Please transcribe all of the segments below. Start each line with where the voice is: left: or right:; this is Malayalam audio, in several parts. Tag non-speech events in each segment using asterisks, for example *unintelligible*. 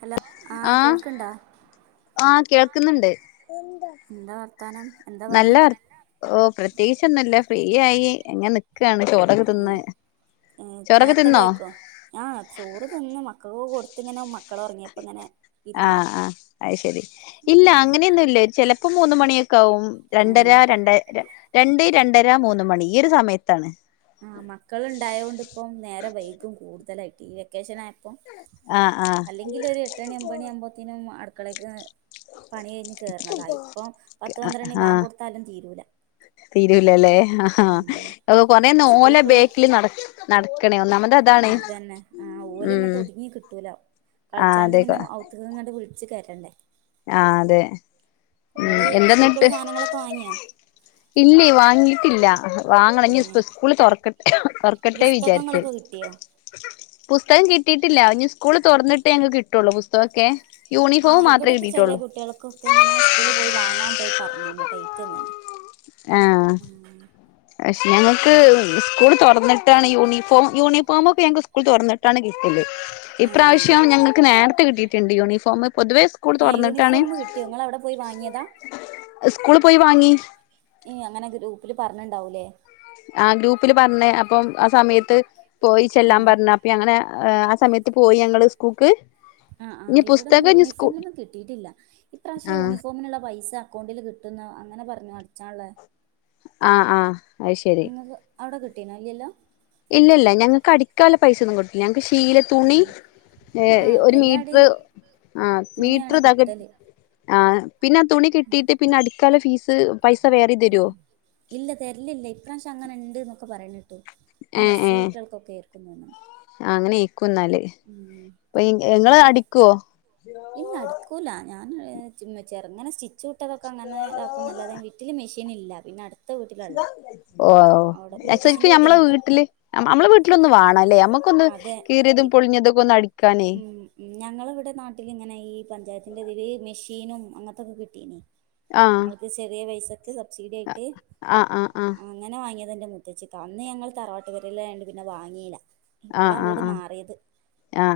right: ഹലോ ആ കേൾക്കണ്ടോ?
left: ആ കേൾക്കുന്നുണ്ട്
right: എന്താ വർത്താനം എന്താ പണി
left: നല്ല ഓ പ്രത്യേകിച്ചൊന്നുംല്ല ഫ്രീയായി ങ്ങെൻ
right: ആ
left: ചോറൊക്കെ
right: നേരത്തെ
left: തിന്നോ
right: കഴിക്കോ ഞ ചോറ് തിന്ന് മക്കൾ പോകൊടു ഇങ്ങനെ മക്കളൊറങ്ങിയപ്പോങ്ങനെ
left: ആ ആ അയ്ശരി ഇല്ല
right: ഉം
left: അങ്ങനെയൊന്നുല്ല ചെലപ്പോ മൂന്ന്മണിയൊക്കവും രണ്ട
right: ഏഹ്
left: ര രണ്ട രണ്ട് രണ്ടര മൂന്ന്മണി ഈയൊരു സമയത്താണ്.
right: ആഹ് മക്കളുണ്ടായോണ്ട് ഇപ്പം നേരം വൈകും കൂടുതലായിട്ട് ഈ വെക്കേഷൻ ആയപ്പോം
left: ആഹ്
right: അല്ലെങ്കിൽ ഒരു എട്ടണി ഒമ്പണി ആ വുമ്പോത്തിനും അടുക്കളേക്ക് പണി കഴിഞ്ഞ് കേറുന്നതാ. ഇപ്പൊ പത്ത്
left: ആഹ്
right: പന്ത്രണ്ണി ബാങ്ക്
left: ആഹ്
right: കൊടുത്താലും തീരൂല.
left: തീരൂലല്ലേ? ആ
right: ഉം
left: അപ്പൊ കൊറേ നോല
right: സ്കൂൾക്കുള്ള
left: ബേക്കിൽ നട നടക്കണേ ഒന്നാമത്
right: ആ
left: അതാണ്
right: അതന്നെ ആ
left: ഉം
right: ഓലങ്ങോട്ട് ഒതുങ്ങി കിട്ടൂല.
left: ആഹ്
right: കളിച്ചാണ്ട്
left: അതെ
right: പിന്നെ ഔത്ക്ക് ങ്ട്ട് വിള വച്ച് കരണ്ടേ?
left: ആ അതെ ഉം
right: ഇങ്ങള് സ്കൂൾക്കുള്ള
left: എന്താന്നിട്ട്?
right: സാധനങ്ങളൊക്കെ വാങ്ങിയോ
left: ഇല്ലേ, വാങ്ങിട്ടില്ല വാങ്ങണം. ഞ്ഞി പ്പൊ
right: ഏ
left: സ്കൂള തുറക്ക തൊർക്കട്ടെ വിചാരിച്ച
right: പുസ്തകങ്ങളൊക്കെ കിട്ടിയോ
left: പുസ്തകം കിട്ട കിട്ടീട്ടില്ല ഞ്ഞി സ്കൂൾ തുറന്നിട്ടെ ഞങ്ങക്ക് കിട്ടൊള്ളൂ ബുസ്തകൊക്കേ
right: ആ
left: യൂണിഫോമാത്രെ കിട്ട
right: ഇവിടെയൊക്കെ ചെല കുട്ടികൾക്കൊക്കെ ങ്ങനെ സ്കൂളി പോയി വാങ്ങാൻ പോയി പറഞ്ഞ് ണ് ഡെയ്റ്റ്ന്ന്ണ്.
left: ആ പക്ഷെ ഞങ്ങൾക്ക് സ്കൂൾ തുറന്ന യൂണഫോ, യൂണിഫോമൊ ക്കെ ഞങ്ങക്ക് സ്കൂൾ തൊറന്നിട്ടാണ് കിട്ടല്.
right: ഏ
left: ഇപ്രാവശ്യം ഞങ്ങക്ക് നേരത്തെ കിട്ടിയിട്ടുണ്ട് യൂണിഫോം പൊതുവേ സ്കൂൾ
right: ഏ
left: തുറന്നിട്ടാണ്
right: യൂണിഫോം കിട്ടിയോ ഇങ്ങളവിടെ പോയി വാങ്ങിയതാ
left: സ്കൂളിൽ പോയി വാങ്ങി
right: അങ്ങനെ ഗ്രൂപ്പില് പറഞ്ഞണ്ടാവൂല്ലേ?
left: ആ ഗ്രൂപ്പില് പറഞ്ഞ്. അപ്പം ആ സമയത്ത് പോയി
right: ഏ
left: ചെല്ലാൻ പറഞ്ഞ അപ്പ അങ്ങനെ ആ ആ സമയത്ത് പോയി ഞങ്ങള് സ്കൂക്ക്
right: ആ ആ ഇവിടെന്നും യൂണിഫോമൊന്നും കിട്ടിട്ടില്ല, ഇപ്രാവശ്യം
left: ആഹ്
right: യൂണിഫോമിനുള്ള പൈസ അക്കൗണ്ടിൽ കിട്ടും അങ്ങനെ പറഞ്ഞു അടിച്ചാള്ളേ
left: ആ ആ അത് ശരി.
right: അവിടെ കിട്ടിനോ? ഇല്ലല്ലോ?
left: ഇല്ല ഇല്ല ഞങ്ങക്ക് അടിക്കാല പൈസൊന്നും കിട്ടൂല ഞങ്ങക്ക് ശീല തുണി
right: ഉം
left: ഏ
right: ആഹ്
left: ഒരു മീറ്റർ
right: എല്ലാടേം
left: ആ
right: തുണിയാണ്
left: മീറ്റർ തക
right: കിട്ടല്
left: ആ പിന്നെ ആ തുണി കിട്ടിട്ട് പിന്നെ അടി ക്കാല ഫീസ് പൈസ വേറിം തരോ
right: ഇല്ല തെരലില്ല. ഇപ്രാവശ്യം അങ്ങനെ ഇണ്ട് ന്നൊക്കെ പറേണെ എസ് യു കുട്ടികൾക്കൊക്കെ ർക്കും തോന്നണ്.
left: അങ്ങനെർ കുന്നാല്. ഇങ്ങള് അടിക്കുവോ?
right: ഞാൻമ് ചെറങ്ങനെ, സ്റ്റിച്ച് വിട്ടതൊക്കെ, അങ്ങനെ താക്കും നല്ലാതെ വീട്ടിൽ മി ഷീനില്ല. പിന്നെ അടുത്ത്
left: ഓ സെരിക്കും
right: മൂത്തച്ഛന്റെ
left: ഞമ്മളെ
right: വീട്ടിലുണ്ട്
left: വീട്ടില് മ്മളെ വീട്ടിലൊന്ന് വണല്ലേ? നമ്മുക്കൊന്ന്
right: അതെ
left: കീറിതും, പൊളിഞ്ഞതും
right: ഉം, ഉം. ഞങ്ങളവിടെ നാട്ടിലിങ്ങനെ ഈ പഞ്ചായത്തിൻ്ററെ തിൽ മിഷീനും അങ്ങനത്തൊക്കെ കിട്ടീന്
left: ആഹ്
right: നമ്മൾക്ക് ചെറിയ പൈസക്ക് സബ്സിഡി ആയിട്ട്
left: ആഹ് ആഹ് ആഹ്
right: അങ്ങനെ വാങ്ങിയ അതിന്റെ മുത്തച്ചിക്ക, അന്ന് ഞങ്ങൾ തറവാട്ട് പെരേലാ യൊണ്ട് പിന്നെ വാങ്ങീ ല്ല ഇപ്പളാ വീട് മാറിയത്.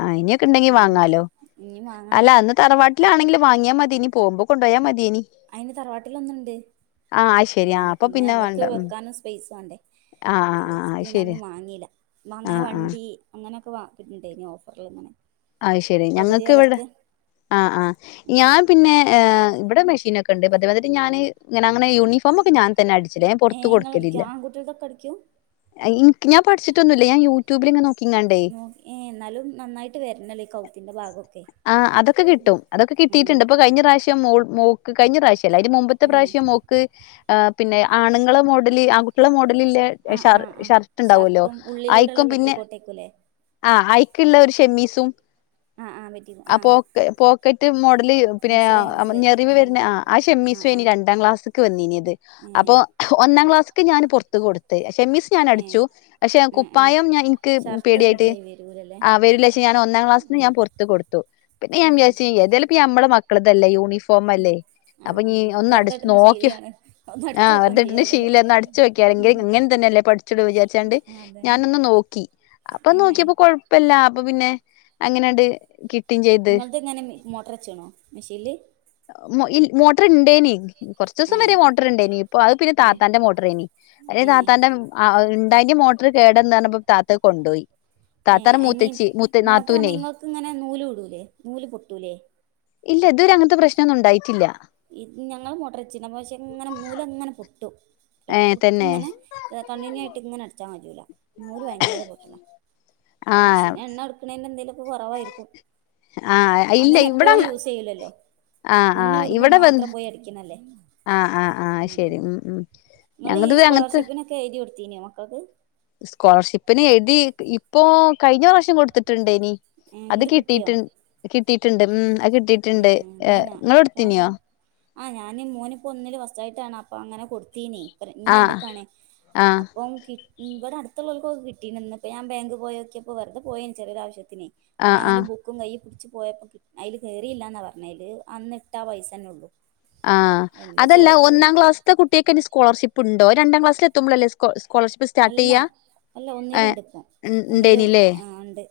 left: ആ ഇനിയൊക്കെ ഉണ്ടെങ്കി
right: ഉം
left: വാങ്ങാലോ?
right: ഇനി വാങ്ങണം
left: അല്ല അന്ന് തറവാട്ടിലാണെങ്കില് വാങ്ങിയാ മതിയെനി, നി പോകുമ്പോ കൊണ്ടോയാ മതി.
right: അയിന് തറവാട്ടില് ഒന്ന്ണ്ട്.
left: ആ അത് ശരി ആ
right: അങ്ങനെ
left: അപ്പൊ
right: പിന്നെ ഞമ്മൾക്ക്
left: വേണ്ട ഉം
right: വെക്കാനും സ്പൈസേണ്ടേ?
left: ആ ആ ആ ആ
right: അയ്യരിച്ചിട്ട് ന്നെ
left: ശരി
right: അന്ന് വാങ്ങീല്ല.
left: ആ
right: അങ്ങനെ
left: ആ
right: വണ്ടി, അങ്ങനെയൊക്കെ ണ്ടയ്നി ഓഫറിൽ ങ്ങനെ
left: ആ ശരി ഞങ്ങൾക്ക് ഇവിടെ ആ ആഹ
right: ഉം
left: ഞാൻ പിന്നെ ഇവിടെ മെഷീനൊക്കെ ണ്ട്. പത് വരേറ്റ് ഞാന് ഇങ്ങനെ ഞമ്മളെ യൂണിഫോമൊ ക്കെഞാൻ അടിച്ചല. ഞാൻ പുറത്ത്
right: ഏഹ് ഇങ്ങളടിക്കോ
left: കൊടുക്കലില്ല.
right: ആൺകുട്ടികൾതൊക്കെ അടിക്കും
left: ഞാൻ ഇൻക് പഠിച്ചിട്ടൊന്നുല്ല, ഞാ യു ടു
right: *unintelligible* എന്നാലും നന്നായിട്ട് വെ
left: ആ അതൊക്കെ കിട്ടും. അതൊക്കെ
right: ഉം
left: കിട്ടിട്ടുണ്ട്, ഇപ്പൊ കഴിഞ്ഞ പ്രാവശ്യം മോൾ മോക്ക് കഴിഞ്ഞ പ്രാവശ്യല്ല, അയിന്റെ മുമ്പത്തെ
right: ഏ
left: പ്രാവശ്യം മോക്ക് ആ പിന്നെ ആണുങ്ങള മോഡല്, ആൺകുട്യളെ മോഡല് ല്ലേ
right: ആ ആ
left: ഷർ
right: ആ
left: ഷർട്ട് ഉണ്ടാവല്ലോ
right: ഷർട്ടും ഉള്ളിലൂടെള്ള
left: ഐയിക്കും പിന്നെ
right: പെറ്റിക്കോട്ടേക്കുംല്ലേ
left: ആഹ അയിക്ക്ള്ള ഒരു ഷെമ്മീസും
right: ആ ആ പെറ്റി *unintelligible* ആ
left: ആ പോക്ക പോക്കറ്റ് മോഡല് പിന്നെ
right: മനസ്സിലായി മനസ്സിലായി
left: ഞെറിവ് വരണ ആ ആ ഷെമ്മീസ്
right: ആ ആ
left: ഏനി രണ്ടാം ക്ലാസ് വന്നീനത്.
right: ഏ
left: അപ്പൊ ഒന്നാം ക്ലാസ്സക്ക് ഞാൻ പൊറത്ത് കൊടുത്ത്. ഷെമ്മീസ് ഞാൻ
right: ഏ
left: അടിച്ചു. പക്ഷെ
right: ഏ ഏ
left: കുപ്പായം ഞാൻ എനിക്ക്
right: ഷർട്ട് റെഡി
left: പേടിയായിട്ട്
right: ആയി വരൂലല്ലേ
left: ആ വെരുലെ ച്ച് ഒന്നാം ക്ലാസിൽ
right: ഉം
left: ഞാൻ പുറത്ത് കൊടുത്തു. പിന്നെ
right: ഏ
left: ഞാന് വിചാരിച്ചു മ്മളെ മക്കളതല്ലേ യൂണിഫോം ഫോമല്ലേ
right: ആ
left: അപ്പൊ
right: ആ
left: നീ ഒന്ന് അടിച്ചു
right: വെറുതെട്ടണ
left: നോക്കിയോ,
right: ശീലയാണ് ഒന്ന്
left: ആ
right: അടിച്ചു നോക്കാൻ
left: വെറ്തെ ഇട്ടിന്റെ
right: ചെയ്യാലോല്ലേ
left: ശീലം ഒന്ന് അടച്ച് വെക്യാണെങ്കില് ഇങ്ങനെത്തന്നെ പഠിച്ചത് വിചാരിച്ചാണ്ട്
right: ആ അതന്നെ
left: ഞാനൊന്ന് നോക്കി അപ്പൊ
right: ഏ
left: നോക്കിയപ്പോ കൊഴപ്പില്ല. അപ്പൊ പിന്നെ അങ്ങനെയണ്ട് കിട്ടി.
right: നിങ്ങൾത് എങ്ങനെ മോട്ടർ വച്ചാണോ മെഷീനില്.
left: മൊ ഇ മോട്ടർ ഇണ്ടേനി കുറച്ച് ദിവസം
right: ഏ
left: വരെ മോട്ടറിണ്ടേനി. ഇപ്പൊ അത് പിന്നെ
right: ഏ
left: താത്താന്റെ മോട്ടറേനി അല്ലേ
right: ഏ
left: താത്താന്റെ ആ ഇണ്ടായിന് മോട്ടർ കേടന്നാണിപ്പോ താത്ത കൊണ്ടോയി. താത്തടെ മൂ
right: ഇ മോട്ടർ ഇങ്ങള്ക്കിങ്ങനെ നൂല് വിടൂലേ, നൂല് പൊട്ടൂലേ
left: ഇല്ല ഇതുവരെ അങ്ങനത്തെ പ്രശ്നം ഒന്നും ഉണ്ടായിറ്റില്ല.
right: ഇ ഞങ്ങളും മോട്ടറ് വെച്ചിന്, പക്ഷെ ഇങ്ങനെ നൂലങ്ങനെ പൊട്ടും.
left: ഏഹ് തന്നെ
right: എടക്കിടക്കിങ്ങനെ കണ്ടിന്യൂ ആയിട്ട് ഇങ്ങനെ അടച്ചാൽ മതീലെ. നൂല് ഭയങ്കര പൊട്ടല
left: ആഹ്
right: മെഷീൻ എണ്ണ എടുക്കണേന് എന്തേലുമൊക്കെ കുറവായിരിക്കും.
left: ആഹ് ഇല്ല
right: അങ്ങനെ എപ്പോഴും
left: ഇവിടെല്ലാ
right: യൂസ് ചെയ്യൂലല്ലോ
left: ആ ആ
right: തുന്നി വിടുമ്പോ
left: എവിടെ വ
right: മാത്രം പോയി അടിക്കണല്ലേ
left: ആ ആ ആഹ ശരി മം മം
right: നിങ്ങള് ഈ സ്കോളർഷിപ്പിനൊക്കെ എഴുതി കൊടുത്തീന മക്കൾക്ക്.
left: സ്കോളർഷിപ്പിന് എഴുതി, ഇപ്പോ കഴിഞ്ഞ പ്രാവശ്യം കൊടുത്തിട്ടുണ്ടേനി.
right: ഏ
left: അത്
right: എന്നിട്ട്
left: കിട്ടിട്ടു
right: കിട്ടിയോ
left: കിട്ടിട്ടുണ്ട്. ഉം ആ കിട്ടിട്ടുണ്ട്
right: ഏഹ്
left: എ ഇങ്ങള് കൊടുത്തീനോ.
right: ആ ഞാന് മോനിപ്പോ ഒന്നിൽ ഫസ്റ്റായിട്ടാണ് അപ്പ അങ്ങനെ കൊടുത്തീന്. ഇങ്ങ
left: ആഹ്
right: രണ്ടിക്കാണ്
left: ആഹ്
right: അപ്പം കി ഇവിടാത്ത മ്മൾക്ക്ക്കിപ്പോ കിട്ടീന്ന്‌. ന്നിപ്പോ ഞാൻ ബെങ്കി പോയൊക്കിയപ്പോൾ വെറുതെ പോയെനും ചെറിയൊരാവശ്യത്തി
left: ആഹ്
right: ഞാവന്റെ
left: ആഹ്
right: ബുക്കും കയ്യി പിടിച്ച് പോയ അയില് കയറിയില്ലാന്ന പറഞ്ഞെ അയില്. അന്നിട്ട ആ പൈസന്നെ ഉള്ളൂ.
left: ആഹ് അതല്ല ഒന്നാം ക്ലാസ്സത്തെ കുട്ടികൾക്ക് സ്കോളർഷിപ്പ് ഉണ്ടോ, രണ്ടാം ക്ലാസ്സിൽ എത്തുമ്പോളല്ലേ സ്കോളർ
right: അല്ല അല്ല
left: ഏഹ്
right: ഒന്നിലുണ്ട് ഇപ്പോ. ഒന്നില്
left: ഉണ്ടേനില്ലേ
right: ആ ഇണ്ട്.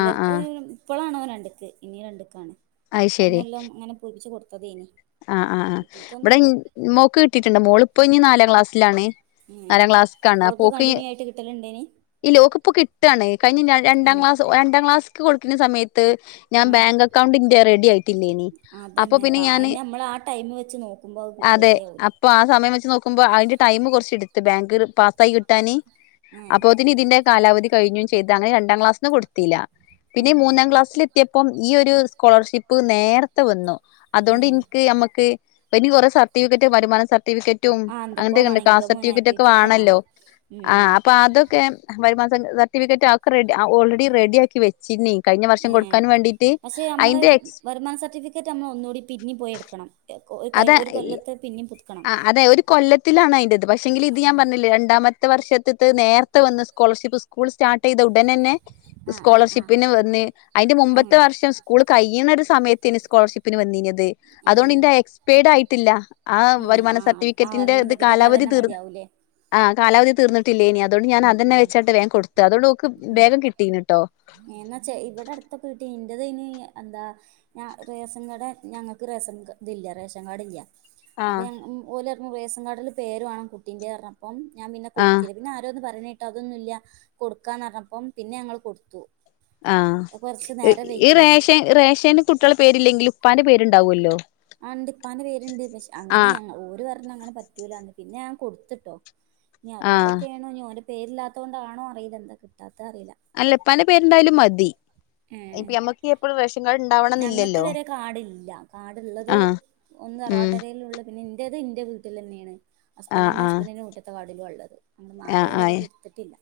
left: ആഹ് ആഹ്
right: ഇപ്പോളാണ് ഓ രണ്ടിക്ക് ഇനി രണ്ടുക്കാണ് കഴഞ്ഞ കൊല്ലം ഇങ്ങനെ പൂരിപ്പിച്ചച്ച് കൊടുത്തതേനും.
left: ആ ആ ആ ഇവിടെ മോക്ക് കിട്ടിയിട്ടുണ്ട് മോളിപ്പോ ഇനി നാലാം ക്ലാസ്സിലാണ്.
right: ഉം
left: നാലാം
right: ഓൾക്ക് കണ്ടിന്യൂ ആയിട്ട് കിട്ടലുണ്ടേനി.
left: ഇല്ലാ ഓക്കിപ്പോ കിട്ടാണ് കഴിഞ്ഞ രണ്ടാം
right: ഉം
left: ക്ലാസ് രണ്ടാംക്ലാസ്ക്ക് കൊടുക്കുന്ന സമയത്ത് ത്ത് ഞാൻ ബാങ്ക് അക്കൗണ്ടിന്റെ റെഡി ആക്കിയിട്ടില്ലേനി.
right: അതന്നെപ്പാ അതിന് നമ്മള് ആ ടൈമ് വെച്ച് നോക്കുമ്പോ
left: അതെ
right: റെഡി ആവൂല
left: അപ്പൊ ആ സമയം വെച്ച് നോക്കുമ്പോ അതിന്റെ ടൈം കുറച്ച് എടുത്ത് ബാങ്ക് പാസ്സായി കിട്ടാന്
right: ഉം
left: അപ്പോത്തിന് ഇതിന്റെ കാലാവധി കഴിഞ്ഞും ചെയ്തു അങ്ങനെ രണ്ടാം ക്ലാസ്സിന്നു കൊടുത്തില്ല പിന്നെ
right: ഉം
left: മൂന്നാം ക്ലാസ്സില് എത്തിയപ്പം ഈ ഒരു സ്കോളർഷിപ്പ് നേരത്തെ വന്നു അതുകൊണ്ട്
right: ഉം
left: എനിക്ക് നമ്മക്ക് ഇനി കുറെേ സർട്ടിഫിക്കറ്റ് വരുമാനം സർട്ടി സർട്ടിഫിക്കറ്റും
right: ആ എന്തൊക്കോ
left: അങ്ങനത്തെൊക്കെ ഉണ്ട്
right: വേണം
left: കാസ്റ്റ്
right: ഇൻകമും
left: സർട്ടിഫിക്കറ്റ് ഒക്കെ
right: ആക്ടിവിറ്റി
left: വേണമല്ലോ
right: വേണം
left: ആ
right: ഉം
left: അപ്പൊ അത് *unintelligible* വരുമാന സർട്ടിഫിക്കറ്റ് ആക്കെ റെഡി ഓൾറെഡി റെഡിയാക്കി വെച്ചിന്
right: ഏ പക്ഷെ നമ്മള്
left: എക്സ്
right: വരുമാന സർട്ടിഫിക്കറ്റ് നമ്മൾ ഒന്നുകൂടി പിന്നെ പോയി എടുക്കണംല്ലേ ഒര് കൈ ഒരു കൊല്ലത്തെ പിന്നേം
left: ആ അതെ ഒരു കൊല്ലത്തിലാണ് അയിന്റേത് പക്ഷെങ്കിലും ഇത് ഞാൻ
right: ആഹ്
left: പറഞ്ഞില്ലേ രണ്ടാമത്തെ ത്തെ വർഷ് നേരത്തെ വന്ന് സ്കോളർഷിപ്പ് സ്കൂൾ സ്റ്റാർട്ട് ചെയ്ത് ഉടനെന്നെ
right: ആഹ് ആഹ് ആഹ്
left: സ്കോളർഷിപ്പിന് വന്ന് അതിന്റെ
right: ഉം
left: മുമ്പത്തെ വർഷം സ്കൂൾ കഴിയുന്നൊരു സമയത്തിന് സ്കോളർഷിപ്പിന് വന്നിനത് അതുകൊണ്ട്
right: ഉം
left: ന്റെ എക്സ്പരിഡ് ആയിട്ടില്ല ആ
right: ഉം
left: വരുമാന
right: ആഹ് ആ
left: സർട്ടിഫിക്കറ്റിന്റെ
right: വരുമാന
left: ഇത്
right: സർട്ടിഫിക്കറ്റ്
left: കാലാവധി
right: അതന്നെ
left: തർ
right: മതിയാവൂലേ
left: ആ് കാലാവധി തീർന്നിട്ട് ല്ല ഇനി അതുകൊണ്ട് ഞാൻ
right: ഉം
left: അതന്നെ
right: ഉം
left: വെച്ചിട്ട് വേഗ കൊടുത്തു അതുകൊണ്ട് നക്ക് വേഗം കിട്ടീന്ന കേട്ടോ
right: ഇപ്പ കേട്ടണ്ട് അ്ത്തിന് എന്താ ഞാ റേഷൻ കാഡ ഞങ്ങൾക്ക് റേഷൻ ഇതില്ല റേഷൻ കാർഡ ഇല്ല അപ്പൊ
left: ആഹ്
right: ഞ ഓല ഇ റേഷൻ കാർഡില് പേര് വേണം കുട്ടീന്റെറെ അപ്പം ഞാൻ പിന്നെ
left: ആഹ്
right: കൊടുത്തില്ല പിന്നെ പറഞ്ഞിട്ട് അതൊന്നുമല്ല കൊടുക്കാന്ന് പറഞ്ഞപ്പം പിന്നെ ഞങ്ങൾ കൊടുത്തു
left: ആ
right: കൊറച്ച് നേരം
left: ഈ
right: വൈകീണ്
left: റേഷ റേഷേും കുട്ടികള പേരില്ലെങ്കിൽ ഉപ്പാന്റെ പേരുണ്ടാവുമല്ലോ
right: ആ ഉണ്ടിപ്പാന്റെ പേരുണ്ട് പക്ഷെ അങ്ങനെ
left: ആഹ്
right: ഞ ഓ പറഞ്ഞ അങ്ങനെ പറ്റൂലന്ന് പിന്നെ ഞാൻ കൊടുത്തിട്ടോ ഞ
left: ആഹ്
right: അതുകൊണ്ടറ്റെ ണോ ഓന്റെ പേരില്ലാത്തത് കൊണ്ടാണോ അറീല എന്താ കിട്ടാത്ത അറിയ
left: അല്ലപ്പന്റെ പേര്ണ്ടായാലും മതി ഇപ്പ അമ്മക്ക് എപ്പോഴും
right: ഞങ്ങൾക്ക് വരെ കാടില്ല കാടുള്ളത്
left: ആഹ് ഉം
right: ഒന്ന്തറവാട്ടേരേലും ഉള്ള പിന്നെ എന്റേത് എന്റെ വീട്ടിൽ തന്നെയാണ്
left: ആഹ്
right: ഹസ്ബൻറിും
left: ആഹ്
right: ഹസ്ബൻഡറിന്റെ കൂട്ടത്തെ വാടിലും ഉള്ളത് അൾ മാറിയാരെ ഇടുത്തിട്ടില്ല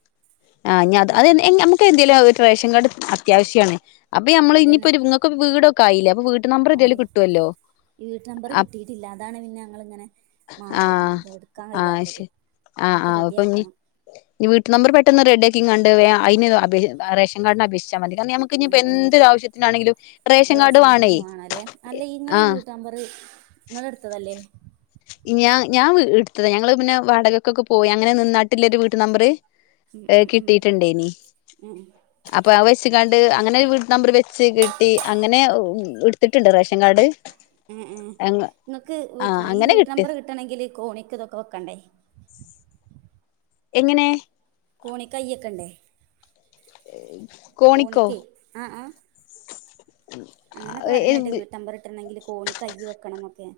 left: ആ് ഞാത് അത നമുക്ക് എന്തേല ഒരു റേഷൻ കാർഡ് അത്യാവശ്യാണ് അപ്പൊ നമ്മള് ഇഞ്ഞി
right: അതന്നെ
left: പ്പോൊ ഒരു നിങ്ങക്ക് വീടൊക്കെയില്ല അപ്പ വീട്ട് നമ്പർ
right: അതെ
left: ഏതായാലും കിട്ടുവല്ലോ
right: ഈ വീട്ട നമ്പർ
left: ആഹ്
right: കിട്ടിയിട്ടില്ലാതാണ് പിന്നെ ഞങ്ങൾിങ്ങനെ മാറി
left: ആഹ്
right: എടുക്കാൻ കഴിയാത്തത്
left: ശരി ആഹ്
right: അതൊക്കെ
left: ആ് അപ്പൊ ഇനി
right: റെഡിയാക്കണം
left: വീട്ട നമ്പർ പെട്ടെന്ന് റെഡ്ഡക്കി ക അന് റേഷൻ കാർഡിന അപേക്ഷിച്ചു മതി കാരണം നമുക്ക് ഇനിപ്പ
right: ഉം ഉം
left: എന്തൊരു ആവശ്യത്തിനാണെങ്കിലും റേഷൻ കാർഡ് വേണേ ആഹ
right: നിങ്ങള എടുത്തതല്ലേ
left: ഞാ ഞൻ എടുത്തതാ ഞങ്ങള് പിന്നെ വടകക്കൊക്കെ പോയി അങ്ങനെ നിന്നാട്ടില്ല ഒരു വീട്ട് നമ്പര്
right: ഉം
left: ഏർ
right: ഉം ഉം
left: കിട്ടിയിട്ടുണ്ടനി
right: ഉം
left: അപ്പൊ ആ വെച്ച കണ്ട് അങ്ങനെ വീട്ട് നമ്പര് വെച്ച് കിട്ടി അങ്ങനെ എടുത്തിട്ടുണ്ട് റേഷ ങ്ങാട്
right: ഉം ഉ നിങ്ങക്ക് വട്ട ഈ
left: അങ്ങനെ
right: വീട്ട്
left: കിട്ടി
right: നമ്പർ കിട്ടണമെങ്കില് കോണിക്ക് ഇതൊക്കെ വെക്കണ്ടേ
left: എങ്ങനെ
right: കോണിിക്കയ്യക്കണ്ടേ
left: ഏ
right: കോണക്ക് ആ ആ അങ്ങനെയൊക്കെ പറയണായിട്ട് വീട്ടമ്പർ ഇട്ടിുെങ്കില് കോണി കയ വെക്കണം എന്നൊക്കെ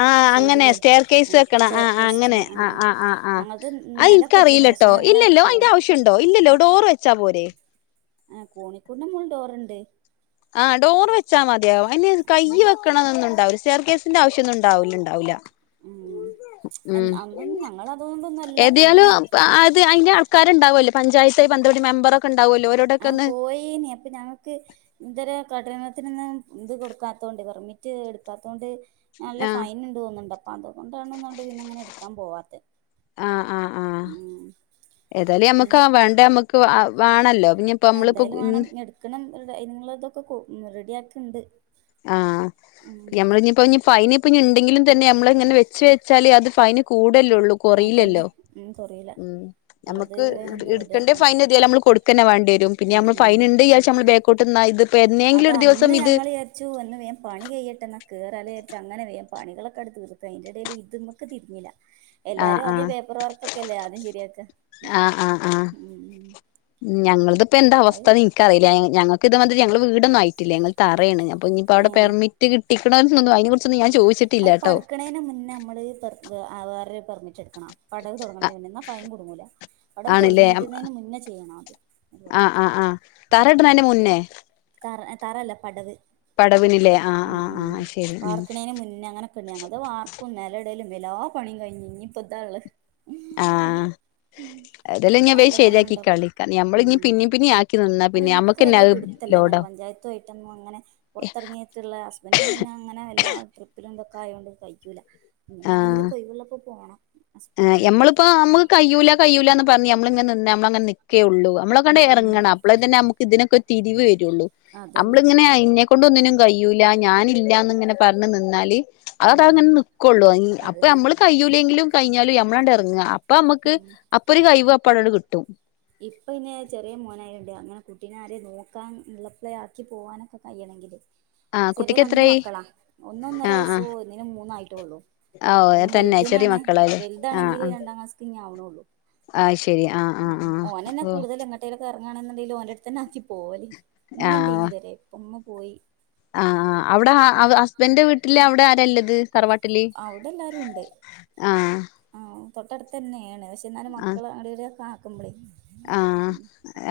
left: ആ അങ്ങനെ സ്റ്റെയർ കേെയസ്
right: ആഹ്
left: വെക്കണ ആ
right: ചെയർ
left: ആ് അങ്ങനെ
right: കേസ്റ്റിന്
left: ആ
right: ആഹ് ആഹ്
left: ആ് ആ് ആ്
right: ഞങ്ങൾത്
left: അത്
right: നിലൊക്കെ
left: എനിക്കറിയ
right: ഇട്ട്ണ് പക്ഷെ
left: യിലെട്ടോ
right: ഞങ്ങള്
left: ഇല്ലല്ലോ അതിന്റെ
right: കോണി
left: ആവശ്യംുണ്ടോ ഇല്ലോ ഡോറ് വെച്ചാ പോരേ
right: ആ കോണികൂഡിന്റെ മോൾ ഡോറു ണ്ട്
left: ആഹ ഡോർ വെച്ചാൽ മതിയാവുംും അനി കൈ വെക്കണ എന്നന്നുണ്ടാവുംര് ചേർ കേേസിന്റെ ആശ്യ ഒന്നും ഉണ്ടാവില്ലണ്ടാവില്ല
right: ഉം
left: ഉ
right: അന്നൊന്നും ഞങ്ങളതുകൊണ്ടൊന്നും അല്ല
left: ഏതായാലും
right: പിന്നെ
left: അത് അതിന്റെ ആൾക്കാരുണ്ടാവുമല്ലോ പഞ്ചായത്തെ പന്തപടി മെമ്പറൊക്കെണ്ട്
right: ആഹ പോയന അപ്പൊ ഞങ്ങക്ക് എന്തരം കഠനത്തിൽൊന്നും ഇത് കൊടുക്കാത്തതുകൊണ്ട് പെർമിറ്റ് എടുക്കാത്തത കൊണ്ട് നല്ല
left: ആഹ്
right: ഫൈൻുണ്ട്തോന്നുണ്ട് അം അപ്പൊ അതുകൊണ്ടാണ്ണ്ട് ഇന്ന ഇങ്ങനെ എടുക്കാൻ പോവാത്
left: ആ ആ് ആ ഏതായാലും മ്മക്ക് ആ വേണ്ട നമ്മുക്ക് വേണല്ലോ
right: ആ എന്തായാലും വേണം എടുക്കണം നിങ്ങള ഇതൊക്കെ റെഡിയാക്കിണ്ട്
left: ആഹ്
right: ഉം
left: നമ്മള് ഇപ്പോ ഫൈ പിന്നെ ഉണ്ടെങ്കിലും തന്നെ നമ്മള ഇങ്ങനെ വെച്ച വെച്ചാലേ അത് ഫൈന് കൂടല്ലള്ളൂ
right: അതന്നെ
left: കുറല്ലല്ലോ
right: ഉം കൊറിയില
left: ഉം
right: ഉള്ളത്
left: നമുക്ക്
right: വേഗം
left: എടുക്കേണ്ടേ
right: റെഡിയാക്കണം
left: ഫൈൻ എാലൽ നമ്മ കൊടുക്കന്നേ വേണ്ടി വരും പിന്നെ
right: ഉം
left: നമ്മൾ
right: ഉം
left: ഫൈൻണ്ട് നമ്മൾ കട്ടുന്ന ഇത് ഇപ്പോ എന്തെങ്കിലും ഒരു ദിവസം ഇത്
right: ചച്ചു വേം പണി കിട്ട എന്നാ കയറലേചരിച്ച അങ്ങനെ വേ പണികളക്കെടുത്ത്ർത് അതി്ന്റെ ഇടയിൽ ഇത് നമക്ക് തിഞ്ഞില്ല
left: ആഹ്
right: എല്ലാരും ആദ്യം
left: ആഹ്
right: പേപ്പർ വർക്ക് ഒക്കെ അല്ലേ ആദ്യം ശരിയാൊക്കെ
left: ആഹ് ആഹ് ആഹ് ഞങ്ങളതി ഇപ്പ എന്താ
right: അത്
left: അവസ്ഥന്ന് നിനക്ക്റിയില്ല ഞങ്ങ ഇ വ ഞങ്ങ വടൊന്നും ആയില്ല ങ്ങൾ തയ അപ്പോ ഇനിപ്പോ
right: ഏ
left: അവിടെ പെർി കിട്ടിക്കണ തന്നുന്നു അതിനെകുറിച്ചൻ
right: അത് പഠക്കണേന് മുന്നേ നമ്മള് ആരുടെ പെർമിറ്റ് എട പടവ് തുടങ്ങണതിന് മുന്നോ എന്നാൽ ഫൈൻ കുടുങ്ങൂില്ല പടവ്
left: ആണല്ലേ
right: തുടങ്ങിയിട്ടുന്നതിന് മുന്നേ ചെയ്യണം.
left: ആ് ആ് തറയിടുന്നതിന്റെ മുന്നേ.
right: തറ തറല്ല പടവ്
left: പടവിനില്ലേ ആഹ്
right: ഉം
left: ആഹ്
right: ഉം
left: ആഹ ശരി ഉ
right: വാർക്കണേന് മുന്നേ അങ്ങനൊക്കെ ഞങ്ങളത് വാർപ്പ് നിലടലും എല പണി കഴിഞ്ഞഞ് ഇനി ഇപ്പ താ
left: ആഹ അതെല്ലാം
right: അപ്പൊ
left: ഞൻ
right: നല്ല
left: ശരിയാക്കി
right: ഫൈനുണ്ടാവും
left: കളള്ള നഞമ്മള ഇ
right: ഉം
left: പിന്നേം പിന്നെയും ആക്കി നിന്നാ പിന്നെ നമ്മുക്ക്
right: നെ പഞ്ചായത്തു ആയിട്ടൊന്നുപുറത്തിറങ്ങിയിട്ടുള്ള ഹസ്ബൻഡങ്ങനെ അങ്ങനെ എല്ലാ ട്രിപ്പിലും ഇതൊക്കെ ആയുകൊണ്ട് തഴിക്കൂില്ല ഇനിങ്ങനെയെങ്കില കൊയ്വള്ളപ്പോൊ പോകണം
left: ആ നമ്മളിപ്പോ നമ്മുക്ക് കയ്യൂല ക്യൂല എന്ന് പറഞ്ഞ് നമ്മളിങ്ങെ നി നമ്മള അങ്ങനെ നിിക്കേയുള്ളൂ നമ്മളൊക്കെണ്ട്
right: ഉം ഉം
left: ഇറങ്ങണം അപ്പോളഴെ തന്നെ നമുക്ക് ഇതിനൊക്കെ തിരിവ വരുള്ളൂ
right: അതന്നെ
left: നമ്മളിങ്ങനെ കൊണ്ടൊന്നിനും കഴിയൂല്ല ഞാന ഇില്ലാന്ന്ിങ്ങനെ പറഞ്ഞ് നിന്നാല് അത അത
right: ഉം
left: അങ്ങനെ നക്കുള്ളൂ അപ്പൊ
right: അതെ
left: നമ്മള് കഴയിൂലെങ്കിലും. കഴിഞ്ഞാലും മ്മളാഅട് ഇറങ്ങ അപ്പൊ നമ്മുക്ക്
right: ഉം
left: അപ്പ ഒരു കഴിവ് അപ്പാടുകൾ കിട്ടും.
right: ഇപ്പ ഇന്നെ ചെറിയ മോനായിണ്ട് അങ്ങനെ കുട്ടിനെ ആരെെയ നോക്കാൻ ഇളപ്പള ആി പോകാനൊക്കെ കഴിയണെങ്കില്
left: ആഹ്
right: ചെറിയ
left: കുട്ടിക്ക്
right: രണ്ട
left: എത്രായി
right: മക്കളാ ഒന്ന ഒന്നേര
left: ആഹ്
right: വയസ്സോ ഇും മൂന്നായിട്ടേ ഉള്ളു.
left: ആഹ് ഓഹ്
right: പിന്നെ
left: തന്നെ ചെറിയ
right: വലുതിനാാണ്
left: മക്കളാല്ലേ ആഹ് ആഹ്
right: വലുതാണെങ്കില് രണ്ടാം ക്ലാസ്സ ഇ ആവണള്ളു.
left: ആഹ് ശരി ആഹ ആഹ് ആഹ
right: ഓന തന്നെ കൂടുതൽ എങ്ങട്ടേലക്കെ ഇറങ്ങാണുണ്ടെങ്ക ഓന്റെ അടുത്ത് തന്ന ആക്കി പോല ഉമ്മ ടീി തരെ ഉമ്മ പോയി
left: ആ ആ് അവിടെ ഹസ്ബൻന്റെ വീട്ടില് അവിടെ ആരല്ലത് തറവാട്ടിലി
right: അവിടെ എല്ലാരും
left: ആഹ
right: തൊട്ടടുത്ത് തന്നെയാണ് പക്ഷെ എന്നാലും മക്കൾ അവിടെ ആക്കുമ്പോളേ
left: ആഹ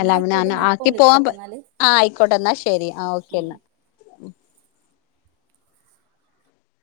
left: എല്ലാ
right: ഞാൻ ഇപ്പ
left: ആക്കി പോവാൻ
right: വിളിക്കട്ടെ എന്നാല്
left: ആഹ ആയിക്കോട്ടെ എന്നാ ശെരി ആ ഓക്കെ എന്നാ